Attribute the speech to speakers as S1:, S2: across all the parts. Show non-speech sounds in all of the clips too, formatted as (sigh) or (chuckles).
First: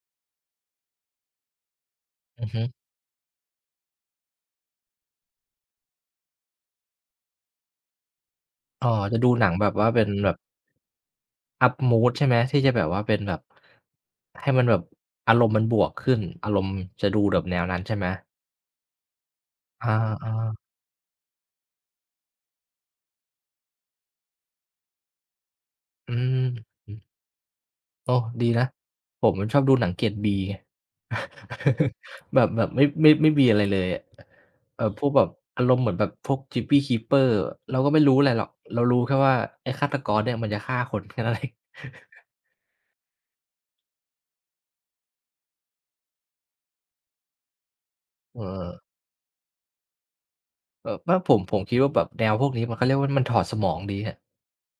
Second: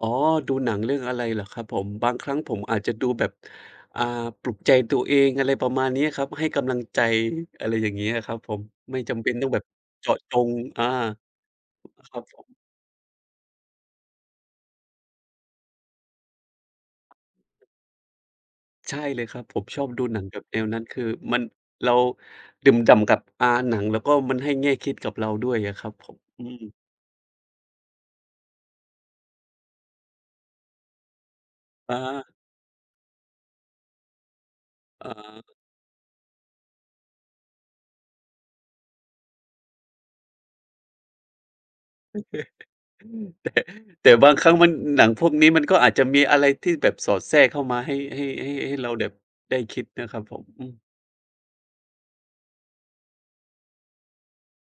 S1: อ๋อ ดูหนังเรื่องอะไรเหรอครับผม บางครั้ง
S2: อือ
S1: ผ
S2: ฮ
S1: ม
S2: ึ
S1: อาจจะดูแบบ อ่า ปลุกใจตัวเอง อะไรประมาณนี้ครับ ให้กำลังใจ อะไรอย่างงี้อะครับผม
S2: อ๋อ
S1: ไม่จ
S2: จะ
S1: ำ
S2: ด
S1: เป
S2: ู
S1: ็น
S2: ห
S1: ต้
S2: นั
S1: อง
S2: ง
S1: แบ
S2: แบ
S1: บ
S2: บว่าเป็
S1: เจ
S2: น
S1: าะ
S2: แบ
S1: จ
S2: บ
S1: ง อ่า
S2: Up mood
S1: ครั
S2: ใช
S1: บ
S2: ่ไหม
S1: ผม
S2: ที่จะแบบว่าเป็นแบบ ให้มันแบบ อารมณ์มันบวกขึ้น อารมณ์ จะดูแบบแนวนั้นใช่ไหม?
S1: ใช่เลยครับ ผมชอ
S2: อ
S1: บดูหนัง
S2: า
S1: แบบ
S2: ๆ
S1: แนวนั้น คือมัน เราดื่มด่ำกับ อ่า หนัง แล้วก็มันให้แง่คิดกับเราด้วยอะครับผ
S2: อื
S1: ม อ
S2: อ
S1: ืม
S2: ฮึ โอ้ ดีนะ ผมน่ะชอบดูหนังเกรด B
S1: อ
S2: (chuckles)
S1: า
S2: แบบ แบบไม่ ไม่ ไม่มีอะไร เลยอะ เอ่อ พ
S1: อ
S2: ว
S1: ๋
S2: กแบบ
S1: อ
S2: อารมณ์เหมือนแบบพวก Gypsy Keeper เราก็ไม่รู้อะไรหรอก เรารู้แค่ว่าไอ้ฆาตกรเนี่ยมันจะฆ่าคน แค่นั้น เอง (chuckles)
S1: (chuckles) แต่ แต่บางครั้งมัน หนังพวกนี้มันก็อาจจะมีอะไรที่แบบสอดแทรกเข้ามาให้ ให้
S2: เ
S1: ให้ ให้
S2: ออ
S1: เราแบบได้คิดนะครับผม อืม
S2: เออ ก็ผม ผมคิดว่าแบบแนวพวกนี้เขาเรียกว่า มันถอดสมองดีอะ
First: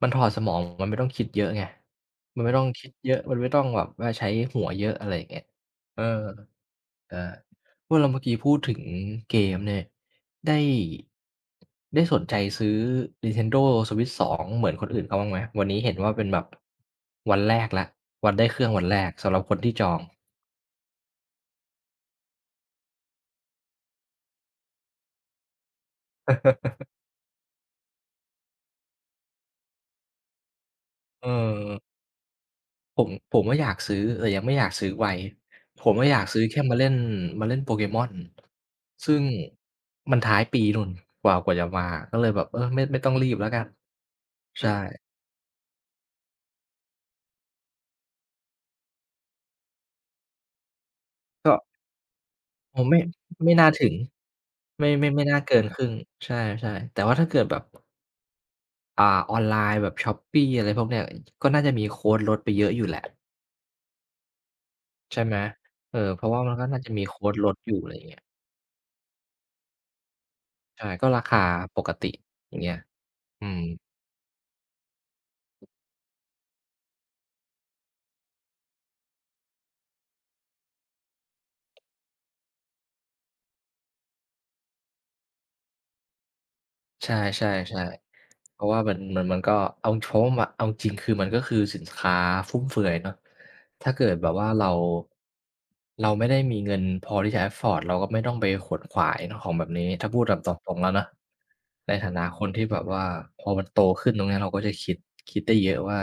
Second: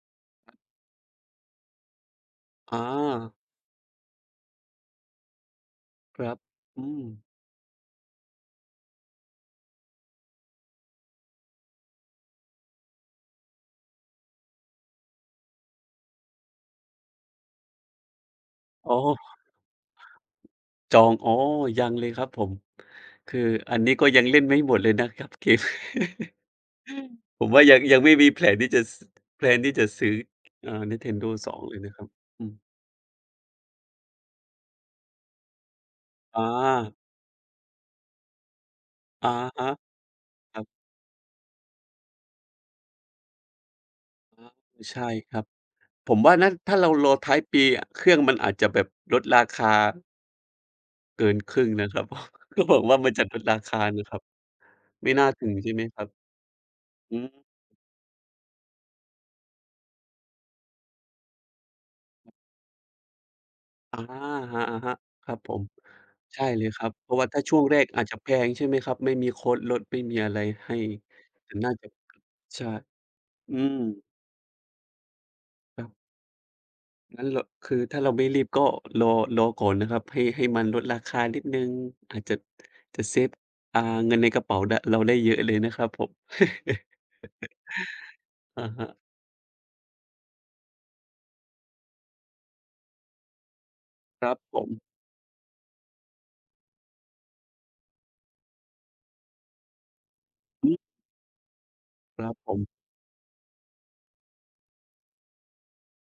S2: มันถอดสมอง มันไม่ต้องคิดเยอะไง มันไม่ต้อง
S1: อ
S2: คิดเยอะ ม
S1: า
S2: ันไม่ต้องแบบว่าใช้หัวเยอะ อะไรอย่างเงี้ย เออ
S1: ครับ อื
S2: เออ
S1: ม
S2: เมื่อเรา เมื่อกี้พูดถึง เกมส์เนี่ย ได้ ได้สนใจซื้อ Nintendo Switch 2 เหมือนคนอื่นเขาบ้างไหม? วันนี้เห็นว่าเป็นแบบ วันแรกแล้ว วันได้เครื่องวัน
S1: อ๋อ
S2: แรกสำหรับคนที่จอง
S1: จอง อ๋อ ยังเลยครับผม คืออันนี้ก็ยังเล่นไม่หมดเลยนะครับเกม (chuckles)
S2: (laughs)
S1: ผมว่ายัง ยังไม่มีแผนที่จะ ส แพลน ที่จะซื้อ เอ่อ
S2: อื
S1: Nintendo 2 เลย
S2: ม
S1: นะครับ อืม
S2: ผม ผมก็อยากซื้อ แต่ยังไม่อยากซื้อไว ผมก็อยากซื้
S1: อ
S2: อแค่มาเล่
S1: า
S2: น มาเล่น Pokemon ซึ่ง
S1: อะฮะ
S2: มันท้าย
S1: ค
S2: ป
S1: รั
S2: ี
S1: บ
S2: นู้น กว่า กว่าจะมาอะ ก็เลยแบบ เออ ไม่ ไม่ต้องรีบแล้วกัน
S1: อา
S2: ใช่
S1: อ ใช่ครับ ผมว่านะ ถ้าเรารอท้ายปีเครื่องมันอาจจะแบบลดราคา เกิน
S2: ก
S1: ค
S2: ็
S1: รึ่งนะครับ อ ก็บ
S2: อ๋
S1: อ
S2: อ
S1: ก
S2: ไ
S1: ว
S2: ม
S1: ่า
S2: ่
S1: มันจะลด
S2: ไม
S1: ร
S2: ่
S1: า
S2: น่
S1: ค
S2: า
S1: า
S2: ถึง
S1: นะครับ
S2: ไม่ ไม
S1: ไม
S2: ่
S1: ่
S2: ไม
S1: น่
S2: ่
S1: า
S2: น่า
S1: ถึ
S2: เก
S1: ง
S2: ิน
S1: ใช่
S2: ค
S1: ไห
S2: ร
S1: ม
S2: ึ่ง
S1: ครับ?
S2: ใช่ ๆ แต่ว่
S1: อ
S2: า
S1: ื
S2: ถ้าเกิ
S1: ม
S2: ดแบบ อ่า ออนไลน์แบบ Shopee อะไรพวกนี้ ก็น่าจะมีโคดลดไปเยอะอยู่แหละ
S1: อ๋า อะฮะ
S2: ใช่
S1: ๆ ค
S2: ไ
S1: ร
S2: ห
S1: ั
S2: ม
S1: บผม
S2: เอ่อ เพราะว
S1: ใ
S2: ่
S1: ช
S2: า
S1: ่
S2: มัน
S1: เ
S2: ก
S1: ล
S2: ็
S1: ย
S2: น่
S1: ค
S2: า
S1: รั
S2: จะ
S1: บ
S2: มี
S1: เพ
S2: โ
S1: ร
S2: ค
S1: าะว่า
S2: ด
S1: ถ้า
S2: ล
S1: ช
S2: ด
S1: ่วง
S2: อยู
S1: แ
S2: ่
S1: ร
S2: อ
S1: ก
S2: ะไรอ
S1: อ
S2: ย่
S1: า
S2: าง
S1: จ
S2: เง
S1: จ
S2: ี
S1: ะ
S2: ้ย
S1: แพง ใช่ไหมครับ ไม่มีโคดลดไม่มีอะไรให้
S2: ใช่ ก็ราคา
S1: แต่น่า
S2: ป
S1: จะ
S2: กติ อย่า
S1: ใ
S2: ง
S1: ช
S2: เ
S1: ่
S2: งี้ย อื
S1: อื
S2: ม
S1: ม ครับ งั้นเรา คือถ้าเราไม่รีบก็รอ รอก่อนนะครับ ให้ ให้มันลดราคานิดหนึ่ง อาจจะ จะเซฟ อ่า เงินในกระเป๋า ด เราได้เยอะเลยนะครับผม (chuckles)
S2: ใช่ ๆ ๆ เพ
S1: อ
S2: ร
S1: ะ
S2: าะว่า
S1: ฮ
S2: มั
S1: ะ
S2: น มัน มันก็ เอาโช้มอะ เอาจริงคือมันก็คือสินค้าฟุ่มเฟือยเนาะ ถ้าเกิด
S1: ค
S2: แบ
S1: รั
S2: บ
S1: บ
S2: ว่า
S1: ผ
S2: เรา
S1: ม
S2: เราไม่ได้มีเงินพอที่จะ Afford เราก็ไม่ต้องไปขวนขวายของเนาะแบบนี้ ถ้าพูดแบบต
S1: อื
S2: ร
S1: ม
S2: ง ๆ แล้วเนาะ ในฐา
S1: ค
S2: นะ
S1: รับ
S2: คน
S1: ผ
S2: ที
S1: ม
S2: ่แบบว่า พอมันโตขึ้นตรงนี้เราก็จะคิด คิดได้เยอะว่า